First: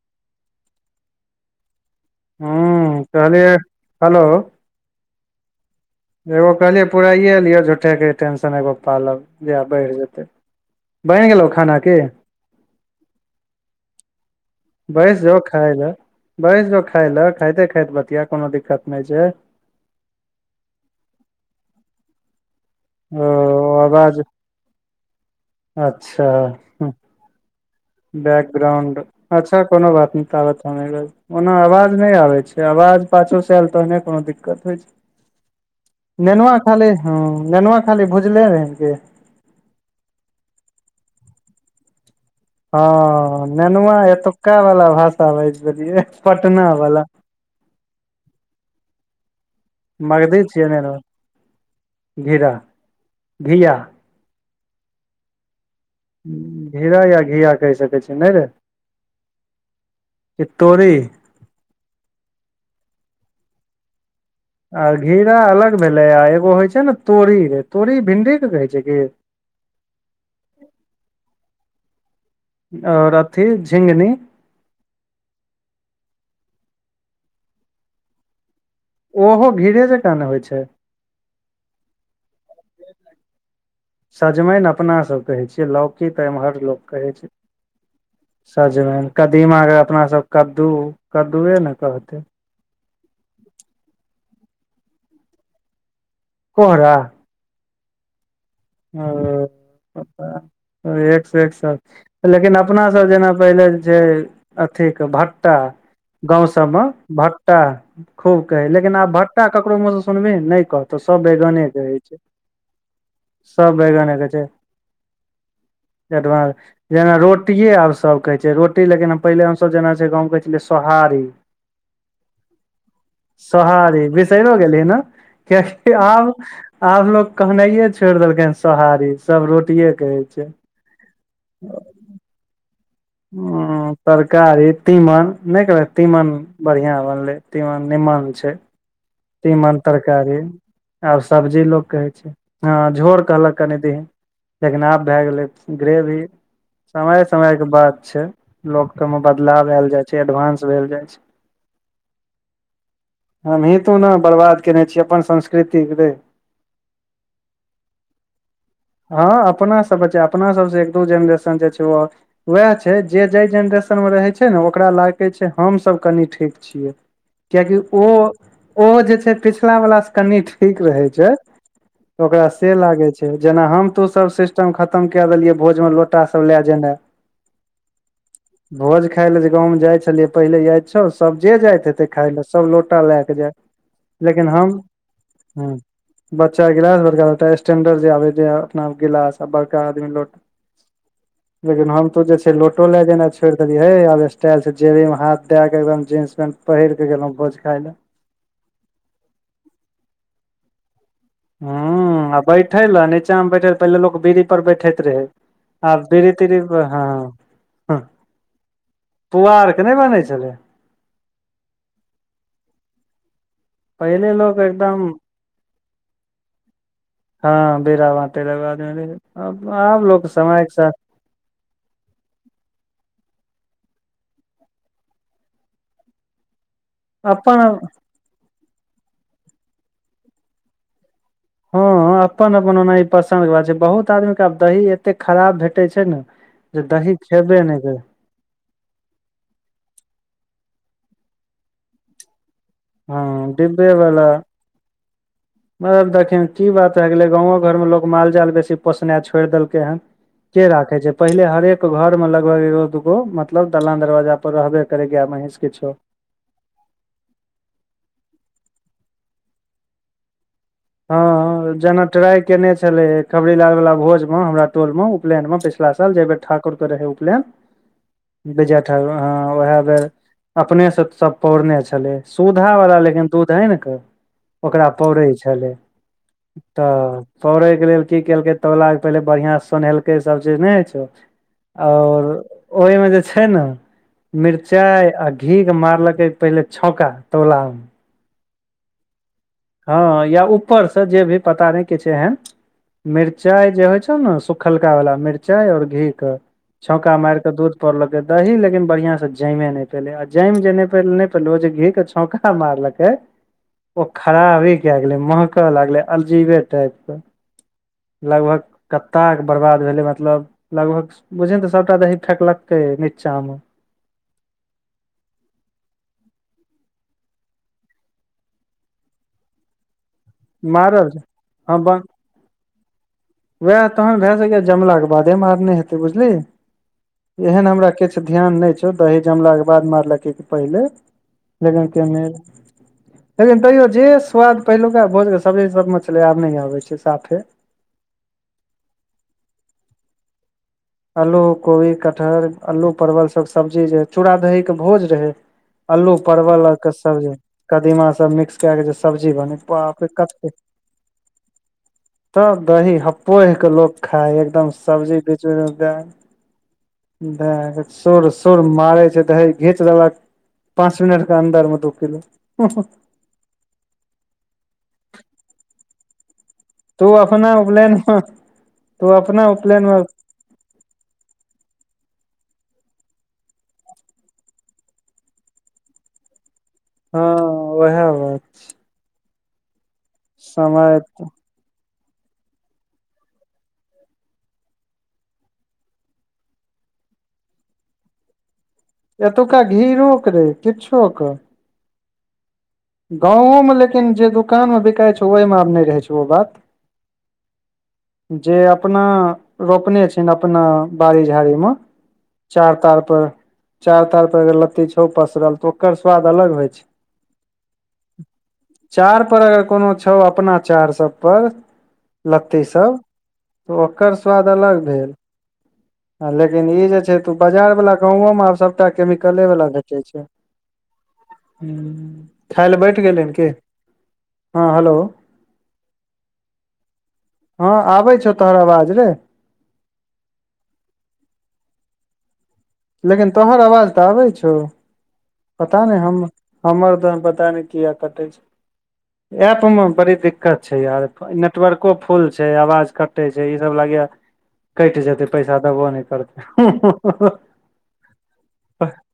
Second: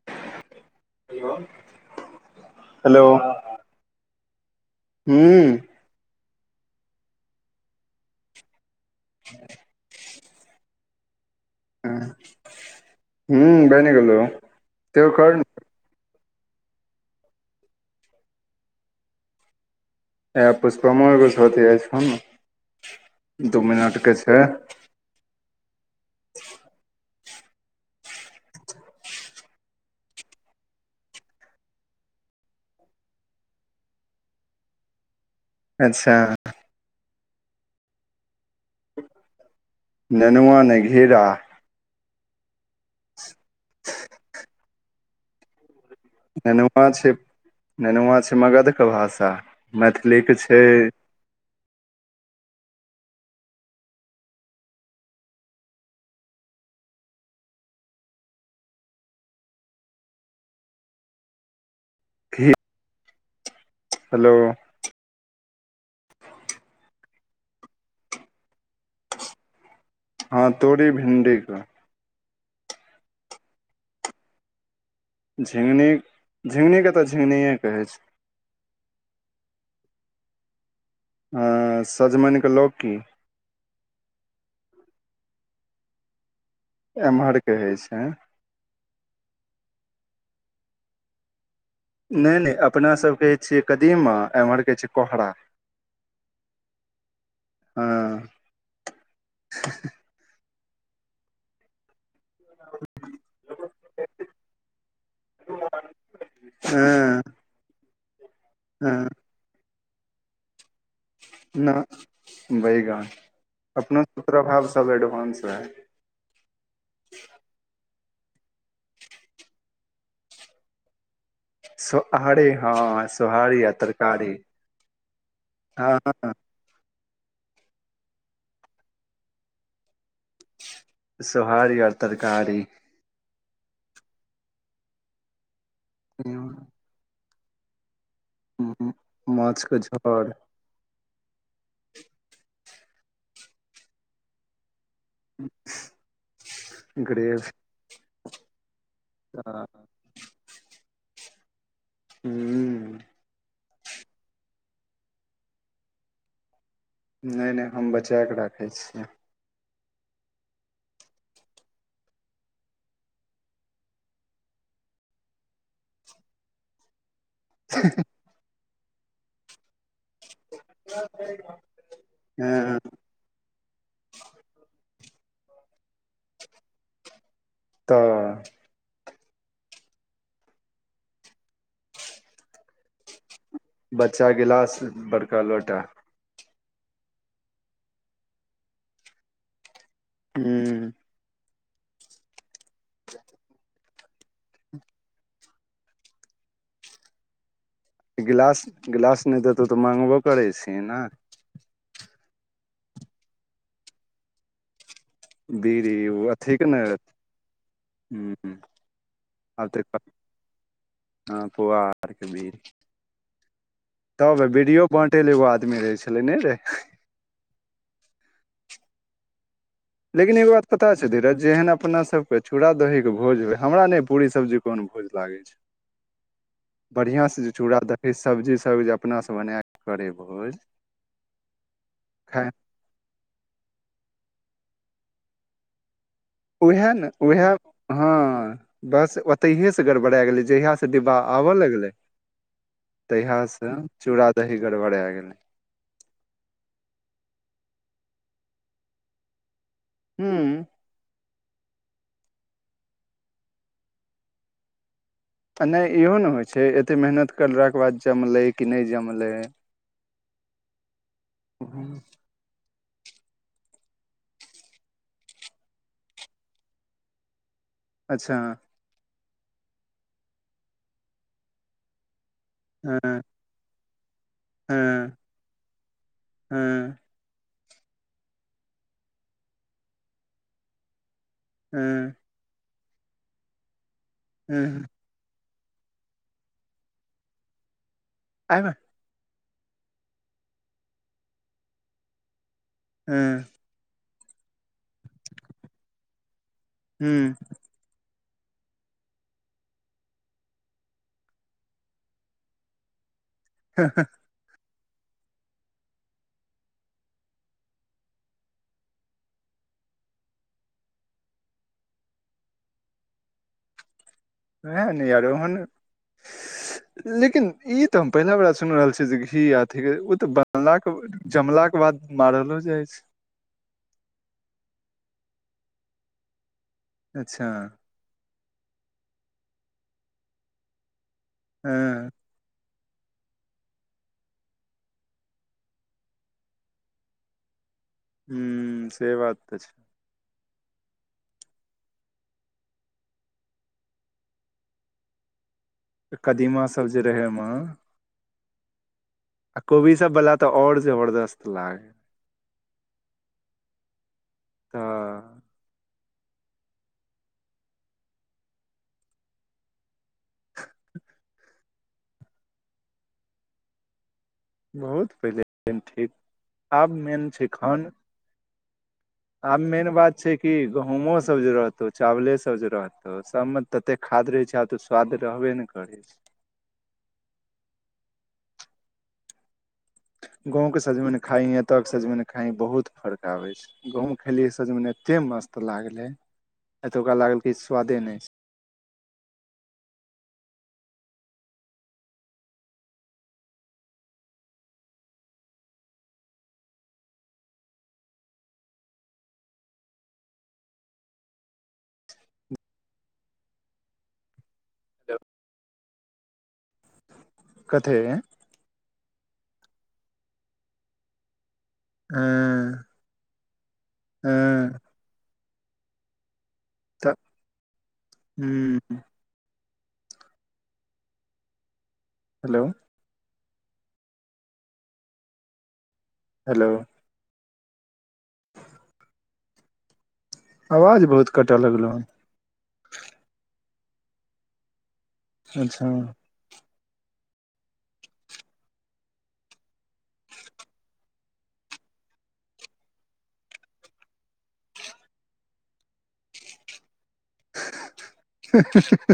[unintelligible] हूं hello कहलिय hello हूँ एगो कहलियै पुराइए लिय झूठेके टेंशन एगो पालब जेह बढ़ि जेतै बैन गेलो खा हूं बैन गेलोउ बैस जो खाय लेए बैस जो खाय लेए खाइते खाइते बतिया कोनो दिक्कत नै छै ए पुष्पमों एगो सँ बतियाइ छौ नऽ [unintelligible] ओ आवाज अच्छा बैकग्राउंड अच्छा कोनो बात नै ताबत हम ओना आवाज नै आबै छै आवाज पाछुसँ आयल तहने कोनो दिक्कत होइ अच्छा छै नेनुआ खाली हूँ नेनुआ खाली भुजने रहि की ननुआ नै घीरा हँ नेनुआ एतुक्का वाला भाषा बाजि दलियै नेनुआ छै नेनुआ छै मगधके भाषा मैथिलीक छै घीरा धीया घीरा या घिया कहि सकै छी नै रे की तोरी घी हेलो आ घीरा अलग भेलै आ एगो होइ छै ने तोरी रे तोरी भिंडी के कहै छै की हँ तोरी भिण्डी केँ आओर अथि झिंगनी झिंगनी झिंगनी केँ तऽ झिंगनीये कहै छै ओहो घीरे जकाँ ने होइ छै हँ सजमनिकेँ लोकी सजमनि अपना सब कहै छियै लौकी तऽ ईम्हर लोक एम्हर कहइ छै सजमैन कदीमा के अपना सब कद्दू -कद्दूए न कहतै नैय -नैय अपना सब के छीयै कदीमा एम्हर कहै छै कोहरा कोहरा हँ ओ एक से एक सरत छै लेकिन अपनासब जेना पहिले जेछै अथीके भट्टा गाँंव सबमे हँ भट्ट ट्टा खूब कहै हँ लेकिन आब भट्टा ककरो मुहसँ सुनबही नै कहतौ सब बैगने न कहै छै बैगन सब बैगने अपनोसब कहै छै प्रभाव स एडवान्स रहै [unintelligible] जेना रोटिये आब सब कहै छै रोटी लेकिन पहिले हम सब जेना छैय गाँव मे कहै छेलियै सोहारी सोहारी हँ सोहारी आ तरका बीसैरो गेलही न कियाकि आब- आब लोग कहनाइये छोड़ देलकै सोहारी सब रोटिेये कहै छै सोहारी आ तरकारी हूँ तरकारी तीमन नै कहलक तीमन बड़ियाँ बनलै तिमन नीमन छै [unintelligible] माछ तीमन के झोर तरकारी आब सब्जी लोक कहै छै हऽ झोर कहलक कनि दीन लेकिन आब भै गेलै ग्रेवी समय ग्रेवी समय कऽ बात छै लोक में बदलाव ऐल जाय छैय छै एडवानंस भेल जाय छै [unintelligible] [inaudible] हमहीँ तु न बर्बाद केने छी अपन संस्कृतिके रेै नै नै हम बचै केँ राखै छियै हऽ अपना सब बचै अपना सब स एक दू जेनरेशन जे छै ओ वहै छै जे जै जेनरेशन में रहैय छै न ओकरा लागै छै हम सब कनी ठीक छियै कियाकि ओ ओ जे छै पिछला वला स कनी ठीक रहेै छै [inaudible] ओकरा से हँ लागे छै जेना हम तु सब सिस्टम खतम कै देलियै भोज में लोटा सब ले जेनै तऽ [inaudible] भोज खै खाय ले जे गाँव में जाय छेलिये पहिले याद छौ सब जे जात हेतेऽ खाय ले सब लोटा लै कऽ जाय बच्चा लेकिन हम गिलास बड़का हूँ लोटा बच्चा गिलास बड़का लोटा स्टैंडर जे आबै है अपना अर गिलास बड़का आदमी लो - हूँ [inaudible] लेकिन हम तु जे छै लोटो लें जेना छोड़ देलि है आब स्टाइल छै जेबी में हाथ दै केँ एकदम जींस पेंट पहिर केँ गेलों भोज खाय ल गिलास गिलास नै देतौ तऽ माँगबो करै छीही न हु आ बैठे लऽ नीचा में बैठे लऽ पहिले लोक बीर पर बैठैत रहै बीड़ी आब ओ बिरी तीरी अथीके ने हऽ [unintelligible] पुआर कऽ नै बनै छलै हऽ पुआर कऽ बिरी तऽ पहिले बै लोक बीडि़यो एकदम बाँटे लए एगो आदमी रहै छलै नेै रै हऽ बेड़ा बाटे लय एगो आदमी रहै अब आब लेकिन एगो बात पता छौ धीरज जेहन अपना सब कौ यऽ चूड़ा दही केँ भोज होै हमरा नै पूरी सब्जी अहोन भोज लागै छै बड़ियाँ से जे अपन चूड़ा दही सब्जी सब अपना स बनै कऽ करेै भोज हऽ खाय अपन अपन ओनाही पसन्द कऽ बात छै बहुत आदमी कऽ आब दही एते खराब भेटै छै न उहै न उहै हऽ बस ओतैहे से गड़बड़ा गेलै जहिया से डिब्बा आब लग लै तहिया हँ से चूड़ा दही गरबड़ा गेलै दखिन की बात भै गेलै गांवो घर में लोग माल जाल बेसी पोसनाय छोड़ देलकै हन हूँ केँ राखेै जे पहिले हरेक घर में लगभग एगो दूगो मतलब दलान दरवाजा पर रहबे करै गैऽ महिस आ नै इहो न होइ छै एतेक मेहनत करला कऽ बाद जमलै कि नै जमलै हँ हँ जनक ट्राई केने छलै खबरी लाल वला भोज हमरा टोल म उपलैन म पछिला साल जा बेर ठाकुर कऽ रहय उपलैन अच्छा [inaudible] विजय ठाकुर हँ ओ है बेर अपने से सब पौरने छलै सुधा वाला हँ लेकिन दूध आइन कऽ ओकरा हँ पौड़े छले हँ तऽ तड़ैके लेल की केलकै तौलाके पहिले बढ़िआँ सोनहेलकै सभचीज नय छौ हँ ओर ओय में जे छै ने हुँ मिरचाइ आ घी के मारलके पहिले छौका तौला म [unintelligible] हँ या ऊपर से जे भी पता नइ के छै एहन हुँ मिरचाई जे होय छै ने सुखलका वाला मिरचाई और घी के छौका हुँ मार के दूध पौड़लक दही लेकिन बढ़िया से जमे नय पेलै आ जम जे नै पैले ओ जे घी के छौंका मारलकै हँ ओ [unintelligible] खराबी के गेले महक लागले अलजीवे टाइप कऽ लगभग कत्ता के बर्बाद भेले मतलब लगभग बुझ ने तऽ सबटा दी फैेक लागतै निचामे [unintelligible] लेकिन ई तऽ हम पहिला बेड़ा सुन रहल छीय जे घी अथी ओ तऽ ब जमलाक मारल जमला कऽ हँ ब बाद मारलो जाइ छै वएह तहन भए सकै जमलाे बादे मारने हेतै बुझलीही अच्छा एहन हमरा किछु ध्यान नय छौ दही जमलाके बाद मारलकै कि पहिले लेकिन के हँ लेकिन तैयो जे स्वाद पेहलुका भोज सब्जी सब म छले आब नय आबै छै साफे हूं से बात तऽ छै आलू कोबी कटहर आलू परवल सभ सब्जी जे चूड़ा दही के भोज रहै अलू परवल कदीमा आर सब के जे रहे सब्जी ओमे कदीमा सब मिक्स के कऽ जे छै सब्जी बने आ कोबी बाप रे सब वाला कते तऽ और जबरदस्त लागे तब दही हपोएह के लोक खाइ ह एकदम सब्जी तऽ बिच में देए दऽ सुर सुर मारै छै दही घींच देलक पाँच मिनट के अन्दर में दू किलो बहुत पहिले [unintelligible] ठीक आब तू मेन छै अपना खान उपलैन में आब मेन बात छै कि गहूमो सब जे रहतौ चावले सब जे रहतौ सब में ततेक खाद रहै छै आब तऽ स्वाद रहबे ने कर कर हँ उएह बात छै गाँवं के समय सजमइन खइही एतऽ के सजमइन खाइ कहीँ बहुत फर्क आबै छै गांउ में खेलियै सजम एते मस्त लागलै एतुका लागल किछ सुवादे नय छै एतुका घीरोे कऽ रहे किछो क गाँवो में लेकिन जे दोकानमे बिकाइ छै ओहिमे आब नय रहै छै ओ बात जे अपना रोपने छी अपना बाड़ी झाड़ी में चार तार पर चार तार पर अगर लत्ती छौउ छै पसरल तऽ ओकर स्वाद अलग होइ छै कथि चार पर अगर कोनो छौ अपना चार सब पर लऽ ई हँ सब तऽ ओकर स्वाद हँ अलग भेल हँ लेकिन ई जे तऽ छै तू बाजार वला गोउओ म हूँ सबटा कले बला भेटे छैय हेलो खायल बै कैट गेल हन कि हँ हेलो हेलो हँ आबै छौ तोहर आवाज रे आवाज बहुत कटऽ लगलौ लेकिन तोहर आवाज तऽ आबै छौ पता अच्छा नै हम हमर त पता नै किया कटै छै एप मे बड़ी दिक्कत छै यार नेटवरको फुल छै आवाज कटै छै ई सब लागै या कैटजेतै पैसा देबो नै करतै हँ----------जा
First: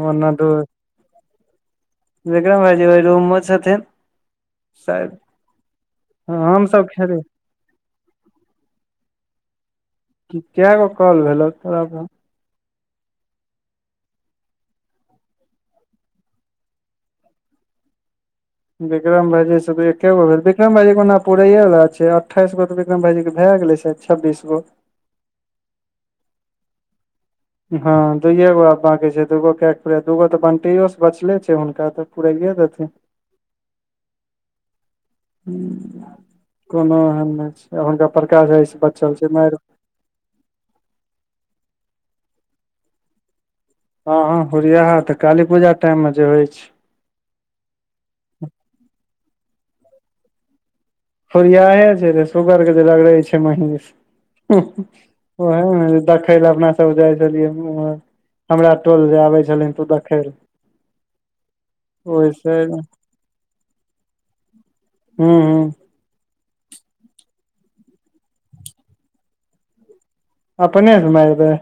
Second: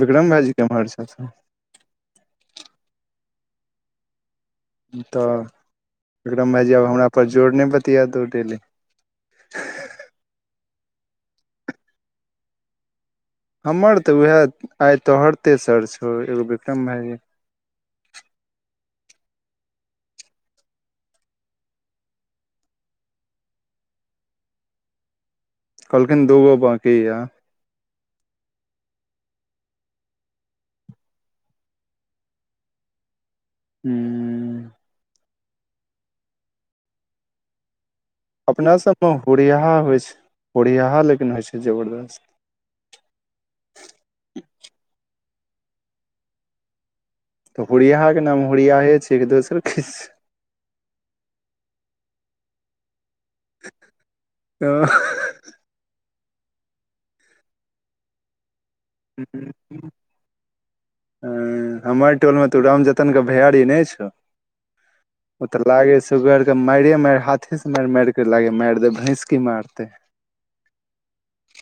विक्रम भाईजी किमहर छैथ से विक्रम भाइजी ओय रूममे छथिन शायद तऽ विक्रम हमसभ भाईजीआब हमरा खेले पर जोर नै बतिया दू डेलै कएगो काँल भेलो तोरा प हमर तऽ उएह आइ तोहर तेसर छौ एगो बिक्रम भाइजी बिक्रम भाईजी से त एकेगो भेल बिक्रम भाईजीे ओना पुरैयए बला छै अठाइसोऽ बिक्रम भाईजी के भए गेलै साद छबीस गो कहलखिन दूगो बाँकी या हँ दुयए गो आब बाँकी छै दूगो कए के पू दूगो तऽ बंटैयो से बचले छै हुनका तऽ पूरायो देथिन [inaudible] हूँ हु कोनो एहन नै छै हुनका प्रकाश भाईजी स बचल छै हुनका मैर [unintelligible] छैय ओरियाहा लेकिन होइ छै जबरदस्त हँ हँ होरियाहा तऽ काली पूजा टाइम मे जे होइ छै तऽ होरियाहा के नाम होरियाहे छै कि दोसर किछ छैय होरियाहे छै सुगर के जे रगड़ै छै महींष [unintelligible] देखै लए अपना सब जाइ छलियै उ ओमहर हमरा टोल जे आबै छलहीन तू देखै ला अ हमर टोल मे तो हूँ राम जतनके भैयरी नै छौ ओत हूँ लागे छैय सुगर के मारे मारि हाथेसँ मारि मारिके लागै मारि दै भैंसके मारतै अपने स माएर दैय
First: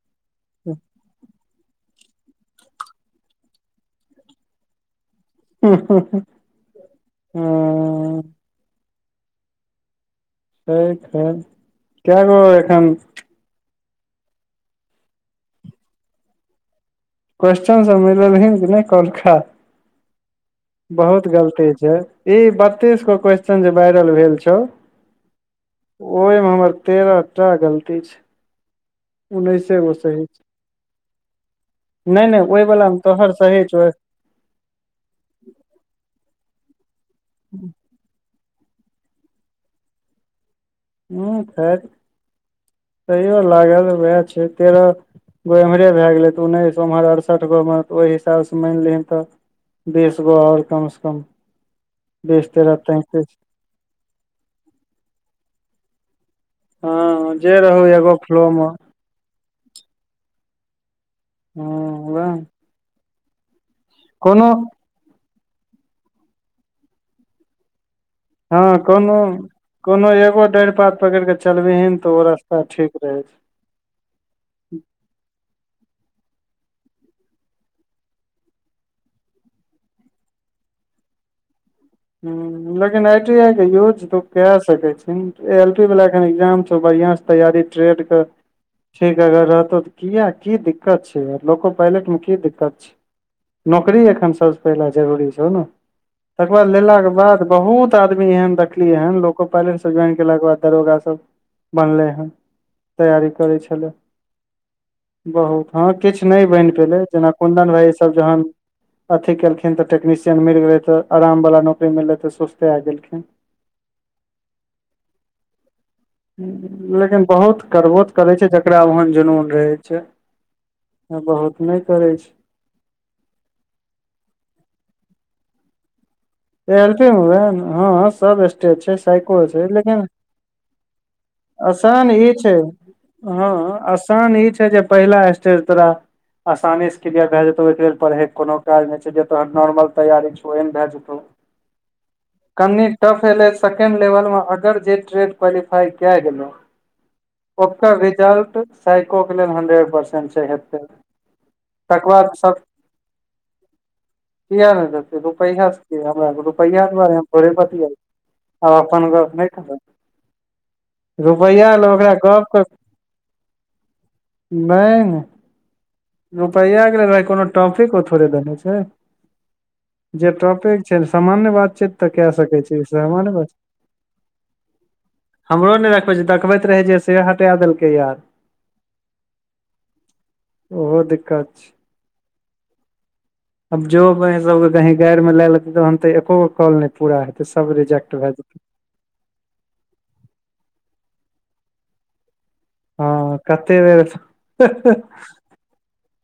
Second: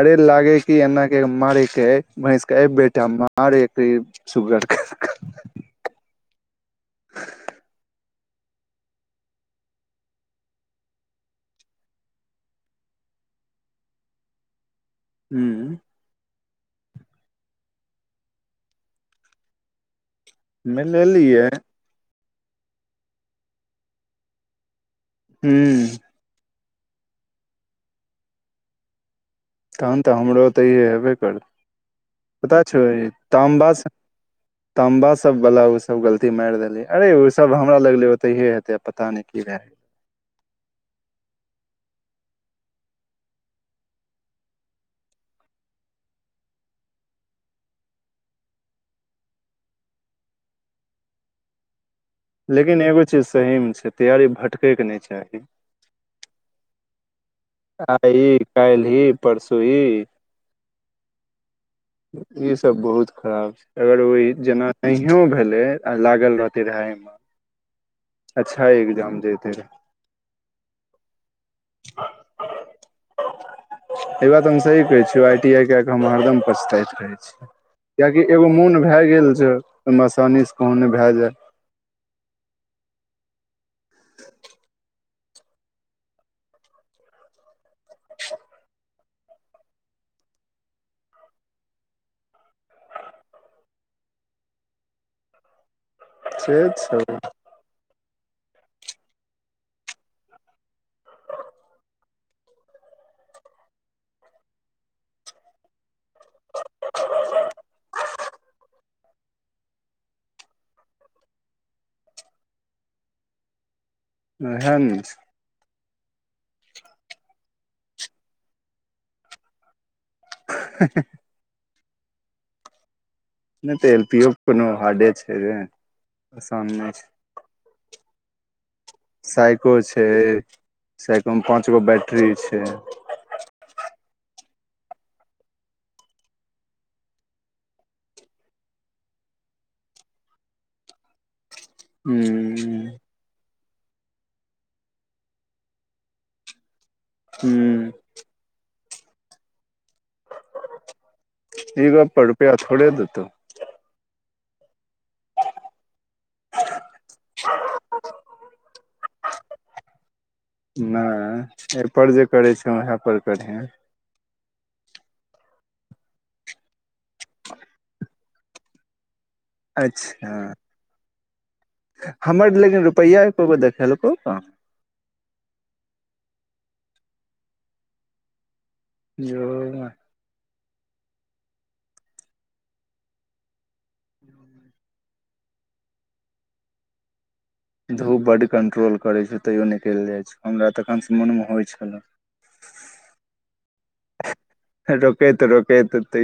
अरे लागै कि एना के मारै के महिंष [unintelligible] सुगर के हु हु हँ हँ [unintelligible] एखन उ कोसन सब मिलौलहिन कि नै कौहलखा बहुत मिलेलियै गलती छै ई बत्तीस गो क्वेश्चन जे वायरल भेल छौ हूँ ओय मे हमर तेरह टा गलती छै उन्नैसे गो तखन तऽ सही हमरो तऽ ई हेबे करत छै नहि नहि पता ओहि छौ वला मे ई तोहर सही तामबा छौ स ताम्बा सबवला ओसब गलती मारि देलियै अरे ओसब हमरा लगलै ओ तऽहि हेतै पता नै की रहै हुँ खैर तैयो लागल उएह छै तेरह गो एम्हरे भए गेलै तऽ उन्नैस ओम्हर अड़सठि गो मे तऽ ओहि हिसाबसँ मानि लिहन तऽ बीसगो और कम स कम बीस लेकिन तेरह एगो चीज तैंतीस सहीमे छैय तैयारी भटकै कऽ नै चाही हँ जे रहू एगो फ्लो मे परसु ई ह वएह [inaudible] ई सब बहुत खराब छै अगर उही कोनो जेना नहियो भेलै आ लागल रहतै रहै अए म हँ कोनो रहे कोनो एगो डाइर पात पकड़ कऽ चलबहीन तऽ ओ रास्ता ठीक रहै छै ई बात हम सही कहै छी आई टी आई कै कऽ हम हरदम पचताइत रहै छी किए कि एगो मोन भै गेल छै ओ म आसानी से कहु नै भै जाय हु लेकिन आई टी आई के यूज तू कै सकै छी ए एल पी वाला एखन एग्जाम छौ बड़ियाँ स तैयारी ट्रेड कऽ ठीक अगर रहतौ तऽ किये की दिक्कत छै लोको पालेट मे की दिक्कत छै नौकरी एखन सब स पहिले जरूरी छौ न से लेला सब कऽ बाद बहुत आदमी एहन देखलियै हन लोको पाइलेट से ज्वाइन केलाे बाद दरोगा सब बनलै हऽ तैयारी करै छलै [inaudible] बहुत हँ किछ नै बैन पेलै जेना कुन्दन भाईजी सब जहन अथि केलखिन तऽ टेक्शियन मिल गेलै तऽ आरामवला नौकरी मिललै तऽ सुस्तै गेलखिन ओहे न छै लेकिन बहुत करबो तऽ करै छै जकरा ओहन जुनून रहै छै [unintelligible] बहुत नै करै छै नै तऽ एल पी ओ कोनो हार्डे छै रे आसान ए नहि एल छै पी वैह न हऽ सब स्टेट छै साइको छै लेकिन साइको में पाँच गो बैटरी छै हऽ आसान ई छै जे पहिला स्टेज तोरा आसानी से क्लियर भऽ जेतौ ओइकेँ लेल पड़हैक कोनो काज नै छैय जे तोहर नॉर्मल तैयारी छौ ओइ में भऽ जेतौ [unintelligible] कनि टफ एलै सेके़ड लेवल में अगर जे ट्रेड क्वालिफाई कै गेलौ हूं ओकर रिजल्ट साइकोे कऽ लेल हंड्रेड परसेंट छै हे [inaudible] ई गप पर रुपै थोड़े देतौ किया नै देतै रुपैआ से किया रुपैआ दुआरे हम थोड़े बतियाय छी हम अपन गप नै करब नै रुपैआ यैर लए ओकरा पर जे गप करै के छै उहे पर करिहै [unintelligible] रुपैया कऽ लेल नै कोनो ट्रफिक थोड़े देखै छै अच्छा चल सामान्य बात चीत तऽ कै हमर सकै छै लेकिन इ रुपैया सामान्य बात एको चीत गो [inaudible] देखेलकौ कहाँ हमरो नै देखबै छै देखबैत रहै जे से हटा देलकै यार जो बाइ ओहो दिक्कत छै [inaudible] आब जो बाइ सब कऽ कही गैर में लै लेतै तहन तऽ एकोगो कॉल नै पूरा हेतै सब रिजेक्ट धू भए बड जेतै कंट्रोल करै छियै तैयो निकलि जाय छै हमरा तखन स मोन म होइ छलै हँ कते बेर [unintelligible] रोकैत रोकैत तैयो